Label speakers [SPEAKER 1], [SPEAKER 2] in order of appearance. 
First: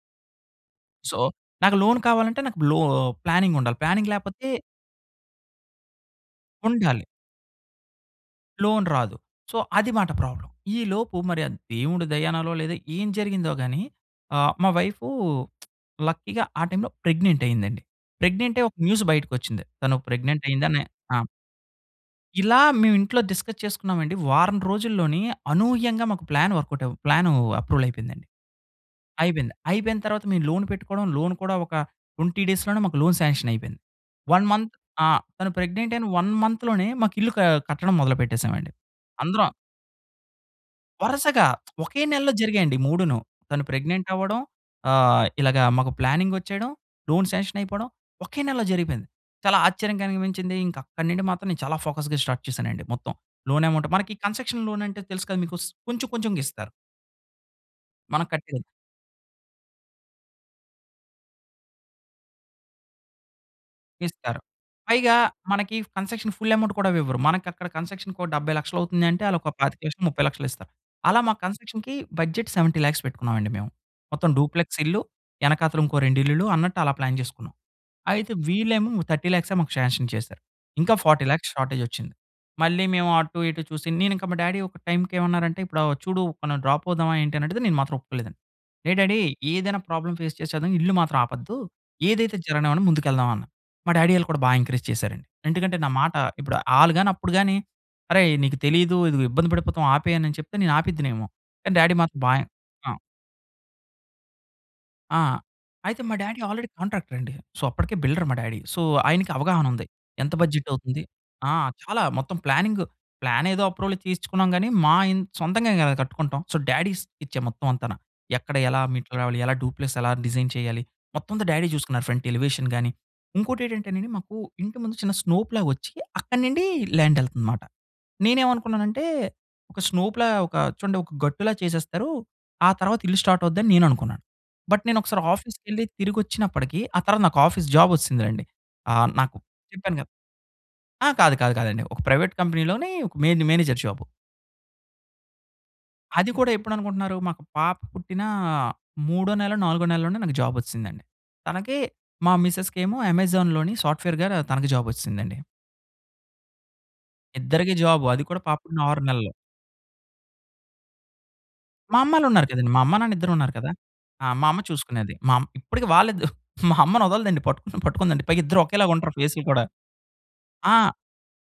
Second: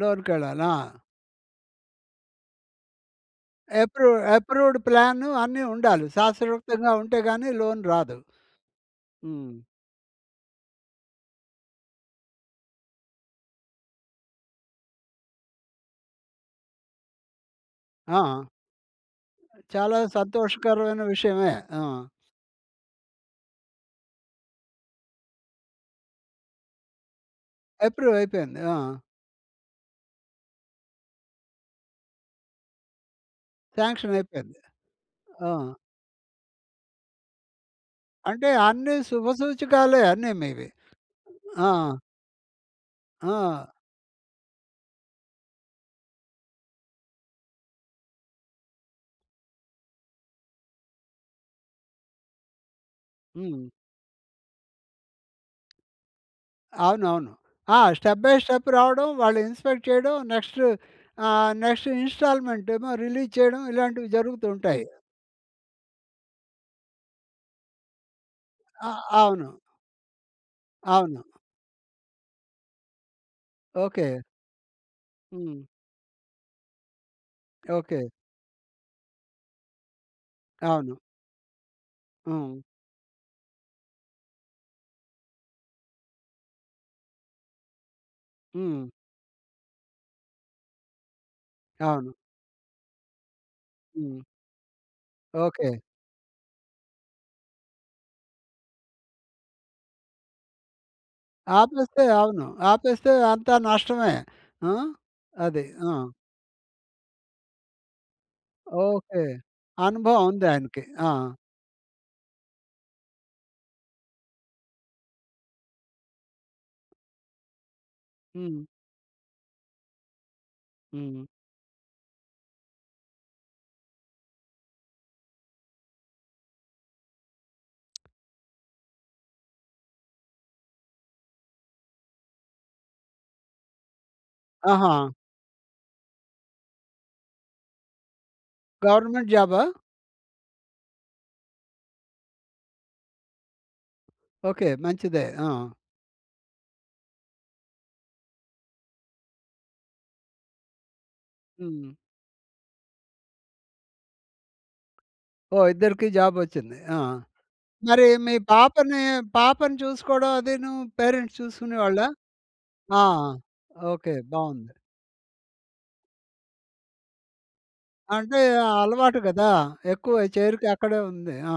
[SPEAKER 1] లోనుకెళ్ళాలి. ఆ!
[SPEAKER 2] సో, నాకు లోన్ కావాలంటే, నాకు బ్లో ఆహ్, ప్లానింగుండాలి, ప్లానింగ్
[SPEAKER 1] ఎప్రూవ్
[SPEAKER 2] లేపోతే
[SPEAKER 1] ఎప్రూవ్డ్ ప్లాను అన్ని ఉండాలి. శాస్రవిక్తంగా
[SPEAKER 2] ఉండాలి.
[SPEAKER 1] ఉంటే గానీ లోన్ రాదు.
[SPEAKER 2] లోన్ రాదు.
[SPEAKER 1] హ్మ్.
[SPEAKER 2] సో, అది మాట ప్రాబ్లమ్. ఈ లోపు మరి ఆ దేవుడి దయనాలో లేదో, ఏం జరిగిందో గానీ, ఆహ్, మా వైఫు లక్కీగా ఆ టైంలో ప్రెగ్నెంటయ్యిందండి.
[SPEAKER 1] ఆ!
[SPEAKER 2] ప్రెగ్నెంటై ఒక న్యూసు బయటికొచ్చిందే, తను
[SPEAKER 1] చాలా
[SPEAKER 2] ప్రెగ్నెంటయ్యిందనే
[SPEAKER 1] సంతోషకరమైన
[SPEAKER 2] ఆ!
[SPEAKER 1] విషయమే. ఆ!
[SPEAKER 2] ఇలా మేమింట్లో డిస్కస్ చేసుకున్నామండి, వారం రోజుల్లోని అనూహ్యంగా మాకు ప్లాన్ వర్కౌటవ్ ప్లానూ అప్రూవలయిపోయిందండి.
[SPEAKER 1] ఎప్రూవయిపోయింది. ఆ!
[SPEAKER 2] అయిపోయింద, అయిపోయిన తరువాత మేము లోన్ పెట్టుకోడం, లోన్ కూడా ఒక 20 డేస్‌ లోనే మాకు లోన్ సాంక్షనయిపోయింది. 1
[SPEAKER 1] సాంక్షనయిపోయింది.
[SPEAKER 2] మంత్ ఆ! తను
[SPEAKER 1] ఆ!
[SPEAKER 2] ప్రెగ్నెంటయిన 1 మంత్‌ లోనే మాకిల్లు క కట్టడం
[SPEAKER 1] అంటే
[SPEAKER 2] మొదలుపెట్టేసామండి.
[SPEAKER 1] అన్ని
[SPEAKER 2] అందరం
[SPEAKER 1] శుభసూచకాలే, అన్ని మీవి.
[SPEAKER 2] వరసగా,
[SPEAKER 1] ఆ!
[SPEAKER 2] ఒకే నెలలో జరిగాయండి మూడును. తను
[SPEAKER 1] ఆ!
[SPEAKER 2] ప్రెగ్నెంటవ్వడం, ఆహ్, ఇలగా మాకు ప్లానింగొచ్చేయడం, లోన్ సాంక్షనయిపోడం, ఒకే నెలలో జరిగిపోయింది. చాలా ఆశ్చర్యం కలిగించింది. ఇంకక్కడి నుండి మాత్రం, నేను చాలా ఫోకస్‌గా స్టార్ట్ చేసానండి మొత్తం.
[SPEAKER 1] హ్మ్.
[SPEAKER 2] లోన్ యమౌంటు మనకి కన్సక్షన్ లోనంటే తెలుసు కదా! మీకు స్ కొంచెం కొంచెంగిస్తారు.
[SPEAKER 1] అవునవును. ఆ! స్టెప్
[SPEAKER 2] మనం
[SPEAKER 1] బై
[SPEAKER 2] కట్టేది.
[SPEAKER 1] స్టెప్ రావడం, వాళ్ళు ఇన్స్‌పెక్ట్ చేయడం, నెక్స్టూ ఆహ్, నెక్స్టూ ఇన్‌స్టాల్‌మెంటేమో రిలీజ్ చేయడం, ఇలాంటివి
[SPEAKER 2] ఇస్తారు.
[SPEAKER 1] జరుగుతూ ఉంటాయి.
[SPEAKER 2] పైగా మనకీ కన్సెషను ఫుల్ యమౌంట్ కూడా ఇవ్వరు. మనకక్కడ కన్సక్షన్‌కో 70
[SPEAKER 1] ఆ!
[SPEAKER 2] లక్షలవుతుంది అంటే, ఆళ్ళోక
[SPEAKER 1] అవును.
[SPEAKER 2] 25,00,000 ముప్పై లక్షలిస్తారు. అలా
[SPEAKER 1] అవును.
[SPEAKER 2] మా కన్సక్షన్‌కీ బడ్జెట్ 70,00,000 పెట్టుకున్నామండి మేము.
[SPEAKER 1] ఓకే.
[SPEAKER 2] మొత్తం డూప్‌లెక్సిల్లు,
[SPEAKER 1] హ్మ్.
[SPEAKER 2] యెనకాతలుంకో రెండిళ్ళులు అన్నట్టలా ప్లాన్ జేసుకున్నాం.
[SPEAKER 1] ఓకే.
[SPEAKER 2] అయితే వీళ్ళేమో ము 30 ల్యాక్సే మాకు ష్యాన్షన్ చేసారు. ఇంకా
[SPEAKER 1] అవును.
[SPEAKER 2] 40,00,000 షార్టేజొచ్చింది.
[SPEAKER 1] హ్మ్.
[SPEAKER 2] మళ్ళీ మేము అటు ఇటు చూసి, నేనింక మా డ్యాడీ ఒక టైంకేమన్నారంటే, "ఇప్పుడా వ చూడు, మనం డ్రాపవుదామా" ఏంటనడిగితే, నేను మాత్రం ఒప్పుకోలేదండి.
[SPEAKER 1] హ్మ్.
[SPEAKER 2] ఏ డ్యాడీ ఏదైనా ప్రాబ్లమ్ ఫేస్ చేసేద్దాం ఇల్లు మాత్రం ఆపొద్దు.
[SPEAKER 1] అవును.
[SPEAKER 2] ఏదైతది జరగనివ్వండి ముందుకెళ్దాం. అన్నా మా డ్యాడీ
[SPEAKER 1] హ్మ్.
[SPEAKER 2] యోళ్ళు కూడా బా ఎంకరేజ్ చేసారండి.
[SPEAKER 1] ఓకే.
[SPEAKER 2] ఎంటుకంటే, నా మాట ఇప్పుడు ఆళ్ళు గాని, అప్పుడు గాని, అరేయ్! నీకు తెలీదు. ఇదిగో ఇబ్బంది పడిపోతాం ఆపేయనని చెప్తే, నేనాపేద్దునేమో! కానీ డ్యాడీ
[SPEAKER 1] ఆపేస్తే
[SPEAKER 2] మాత్రం బా
[SPEAKER 1] అవును.
[SPEAKER 2] ఎన్ ఆ!
[SPEAKER 1] ఆపేస్తే అంతా నష్టమే. ఆ!
[SPEAKER 2] ఆ!
[SPEAKER 1] అది. ఆ!
[SPEAKER 2] అయితే మా డ్యాడీ ఆల్రెడీ కాంట్రాక్టరండి. సో, అప్పడికే బిల్డర్ మా డ్యాడీ. So,
[SPEAKER 1] okay.
[SPEAKER 2] ఆయనకి అవగాహనుంది.
[SPEAKER 1] అనుభవం
[SPEAKER 2] ఎంత
[SPEAKER 1] ఉందాయనకి.
[SPEAKER 2] బడ్జెటవుతుంది
[SPEAKER 1] ఆ!
[SPEAKER 2] ఆ! చాలా మొత్తం ప్లానింగు, ప్లానేదో అప్రూవల్‌ తీయించుకున్నాం గానీ, మా ఇన్ సొంతంగా గదా! కట్టుకుంటాం. సో, డ్యాడీ స్కెచ్చే మొత్తం అంతాన. ఎక్కడ
[SPEAKER 1] హ్మ్.
[SPEAKER 2] ఎలా మెట్లు రావాలి? ఎలా డూప్‌లెస్సెలా డిజైన్ చేయాలి?
[SPEAKER 1] హ్మ్.
[SPEAKER 2] మొత్తం అంతా డ్యాడీ చూసుకున్నారు. ఫ్రంట్ ఎలివేషన్ గాని, ఇంకోటేటంటేనండి మాకూ, ఇంటి ముందు చిన్న స్నోప్‌లా ఒచ్చి, అక్కడి నుండి ల్యాండెళ్తుంది మాట. నేనేమనుకున్నానంటే, ఒక స్నోప్‌లా ఒక చూడండొక గట్టులా చేసేస్తారు. ఆ తర్వాత ఇల్లు స్టార్టవుద్దని నేననుకున్నాను. బట్
[SPEAKER 1] ఆహా!
[SPEAKER 2] నేనొకసారి ఆఫీస్‌కెళ్లి, తిరిగొచ్చినప్పడికీ ఆ తర్వాత నాకాఫీస్ జాబొచ్చేసిందిలెండి. ఆహ్,
[SPEAKER 1] గవర్నమెంట్
[SPEAKER 2] నాకు
[SPEAKER 1] జాబా?
[SPEAKER 2] చెప్పాను గదా! ఆ! కాదు కాదు కాదండి. ఒక ప్రైవేట్ కంపెనీలోనీ ఒక మెయిన్‌ని మేనేజర్ జాబు.
[SPEAKER 1] ఓకే. మంచిదే. ఆ!
[SPEAKER 2] అది కూడా ఎప్పుడనుకుంటున్నారు, మాకు పాప పుట్టిన మూడో నెలో, నాలుగో నెలలోనే నాకు జాబొచ్చిసిందండి. తనకి
[SPEAKER 1] హ్మ్.
[SPEAKER 2] మా మిసెస్‌కేమో అమెజాన్‌లోని సాఫ్ట్‌వేర్‌గా రా తనకి జాబొచ్చిసిందండి.
[SPEAKER 1] ఓహ్! ఇద్దరికీ జాబొచ్చింది. ఆ!
[SPEAKER 2] ఇద్దరికీ జాబు,
[SPEAKER 1] మరి
[SPEAKER 2] అది
[SPEAKER 1] మీ
[SPEAKER 2] కూడా పాపకి
[SPEAKER 1] పాపనీ,
[SPEAKER 2] 6 నెలలు.
[SPEAKER 1] పాపని చూసుకోడం అదీనూ పేరెంట్స్
[SPEAKER 2] మా
[SPEAKER 1] చూసుకునేవాళ్ళా?
[SPEAKER 2] అమ్మాళ్ళున్నారు కదండీ! మా అమ్మ
[SPEAKER 1] ఆ!
[SPEAKER 2] నాన్న ఇద్దరున్నారు కదా!
[SPEAKER 1] ఓకే.
[SPEAKER 2] ఆ! మా అమ్మ
[SPEAKER 1] బావుంది.
[SPEAKER 2] చూసుకునేది. మా అమ్ ఇప్పడికీ వాల్లిద్దు మా అమ్మనొదలదండి పట్టుకుని పట్టుకుందంటే,
[SPEAKER 1] అంటే,
[SPEAKER 2] పైగిద్దరు
[SPEAKER 1] ఆహ్,
[SPEAKER 2] ఒకేలాగ ఉంటరు
[SPEAKER 1] అలవాటు
[SPEAKER 2] ఫేసులు
[SPEAKER 1] గదా!
[SPEAKER 2] కూడా.
[SPEAKER 1] ఎక్కువ చేరిక
[SPEAKER 2] ఆ!
[SPEAKER 1] అక్కడే ఉంది. ఆ!